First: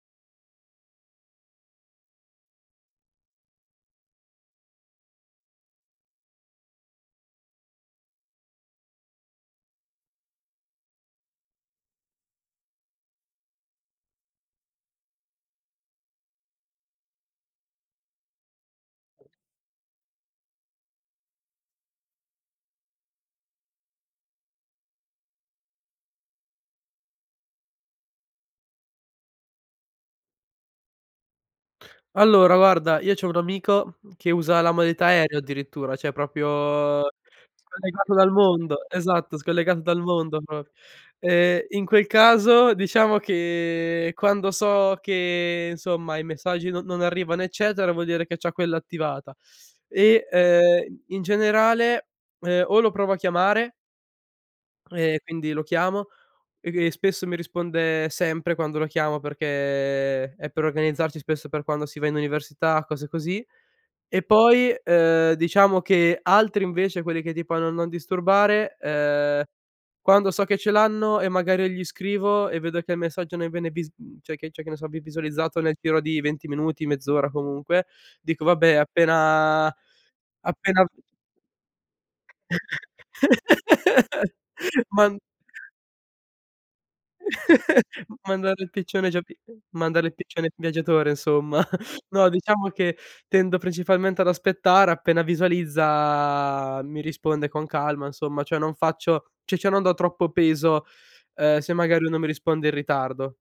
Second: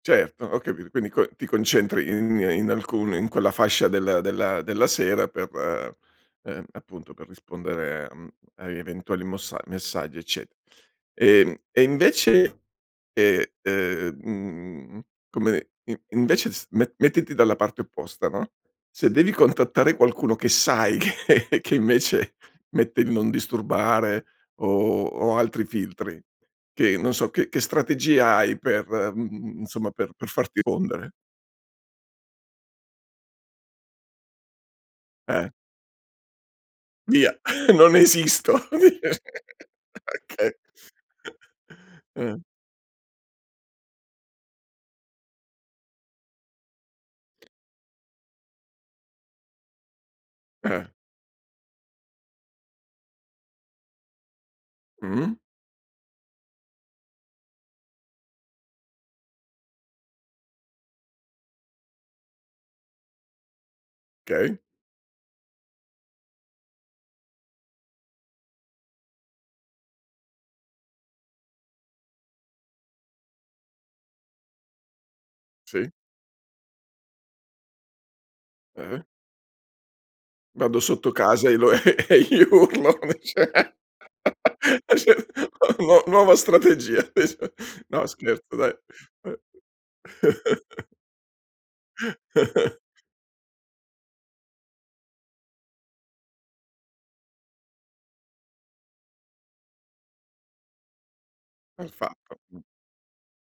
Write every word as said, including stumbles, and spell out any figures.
Certo, ho capito, quindi co ti concentri in in alcune in quella fascia della della della sera per ehm, appunto per rispondere, mhmm, a eventuali mossa messaggi ecce e, mhmm, e invece, ehm, ehm, mhmm, come in invece s me mettiti dalla parte opposta, no, se devi contattare qualcuno che sai che che invece mette il non disturbare o o altri filtri, che non so, che che strategia hai per, mhmm, insomma per per farti pondere? Allora guarda, io c'ho un amico, mhmm, che usa la modalità aereo Eh. addirittura, ceh propio Via, non scollegato dal esisto. mondo. Esatto, scollegato dal mondo Okay. pro ehm, in quel eh. caso diciamo che quando so che, insomma, i messaggi non non arrivano, eccetera, vuol dire che c'ha quella attivata e, Eh. uhm, in generale, uhm, o lo provo a chiamare e Mh-mh. quindi lo chiamo, e di e spesso mi risponde sempre quando lo chiamo, perché è per organizzarci, spesso, per quando si va in università, cose così. E kay. poi, uhm, diciamo che altri invece, quelli che tipo hanno non disturbare, uhm, quando so che ce l'hanno e magari gli scrivo e vedo che il messaggio non viene vis mhmm, ceh che c'è che ne so, vi visualizzato nel Sì. giro di venti minuti, mezz'ora comunque, dico: "Vabbè Ah-ah. appena Vado appena" sotto casa e lo e e gli urlo Man [unintelligible] nuo nuova strategia. No scherzo Mandare il dai, piccione già uhm pi mandare il piccione viaggiatore insomma. No, diciamo che tendo principalmente ad aspettare, appena visualizza mi risponde con calma insomma, cioè non faccio ci cho non do troppo peso, uhm, se magari lui non mi Perfetto. Mh. risponde in ritardo.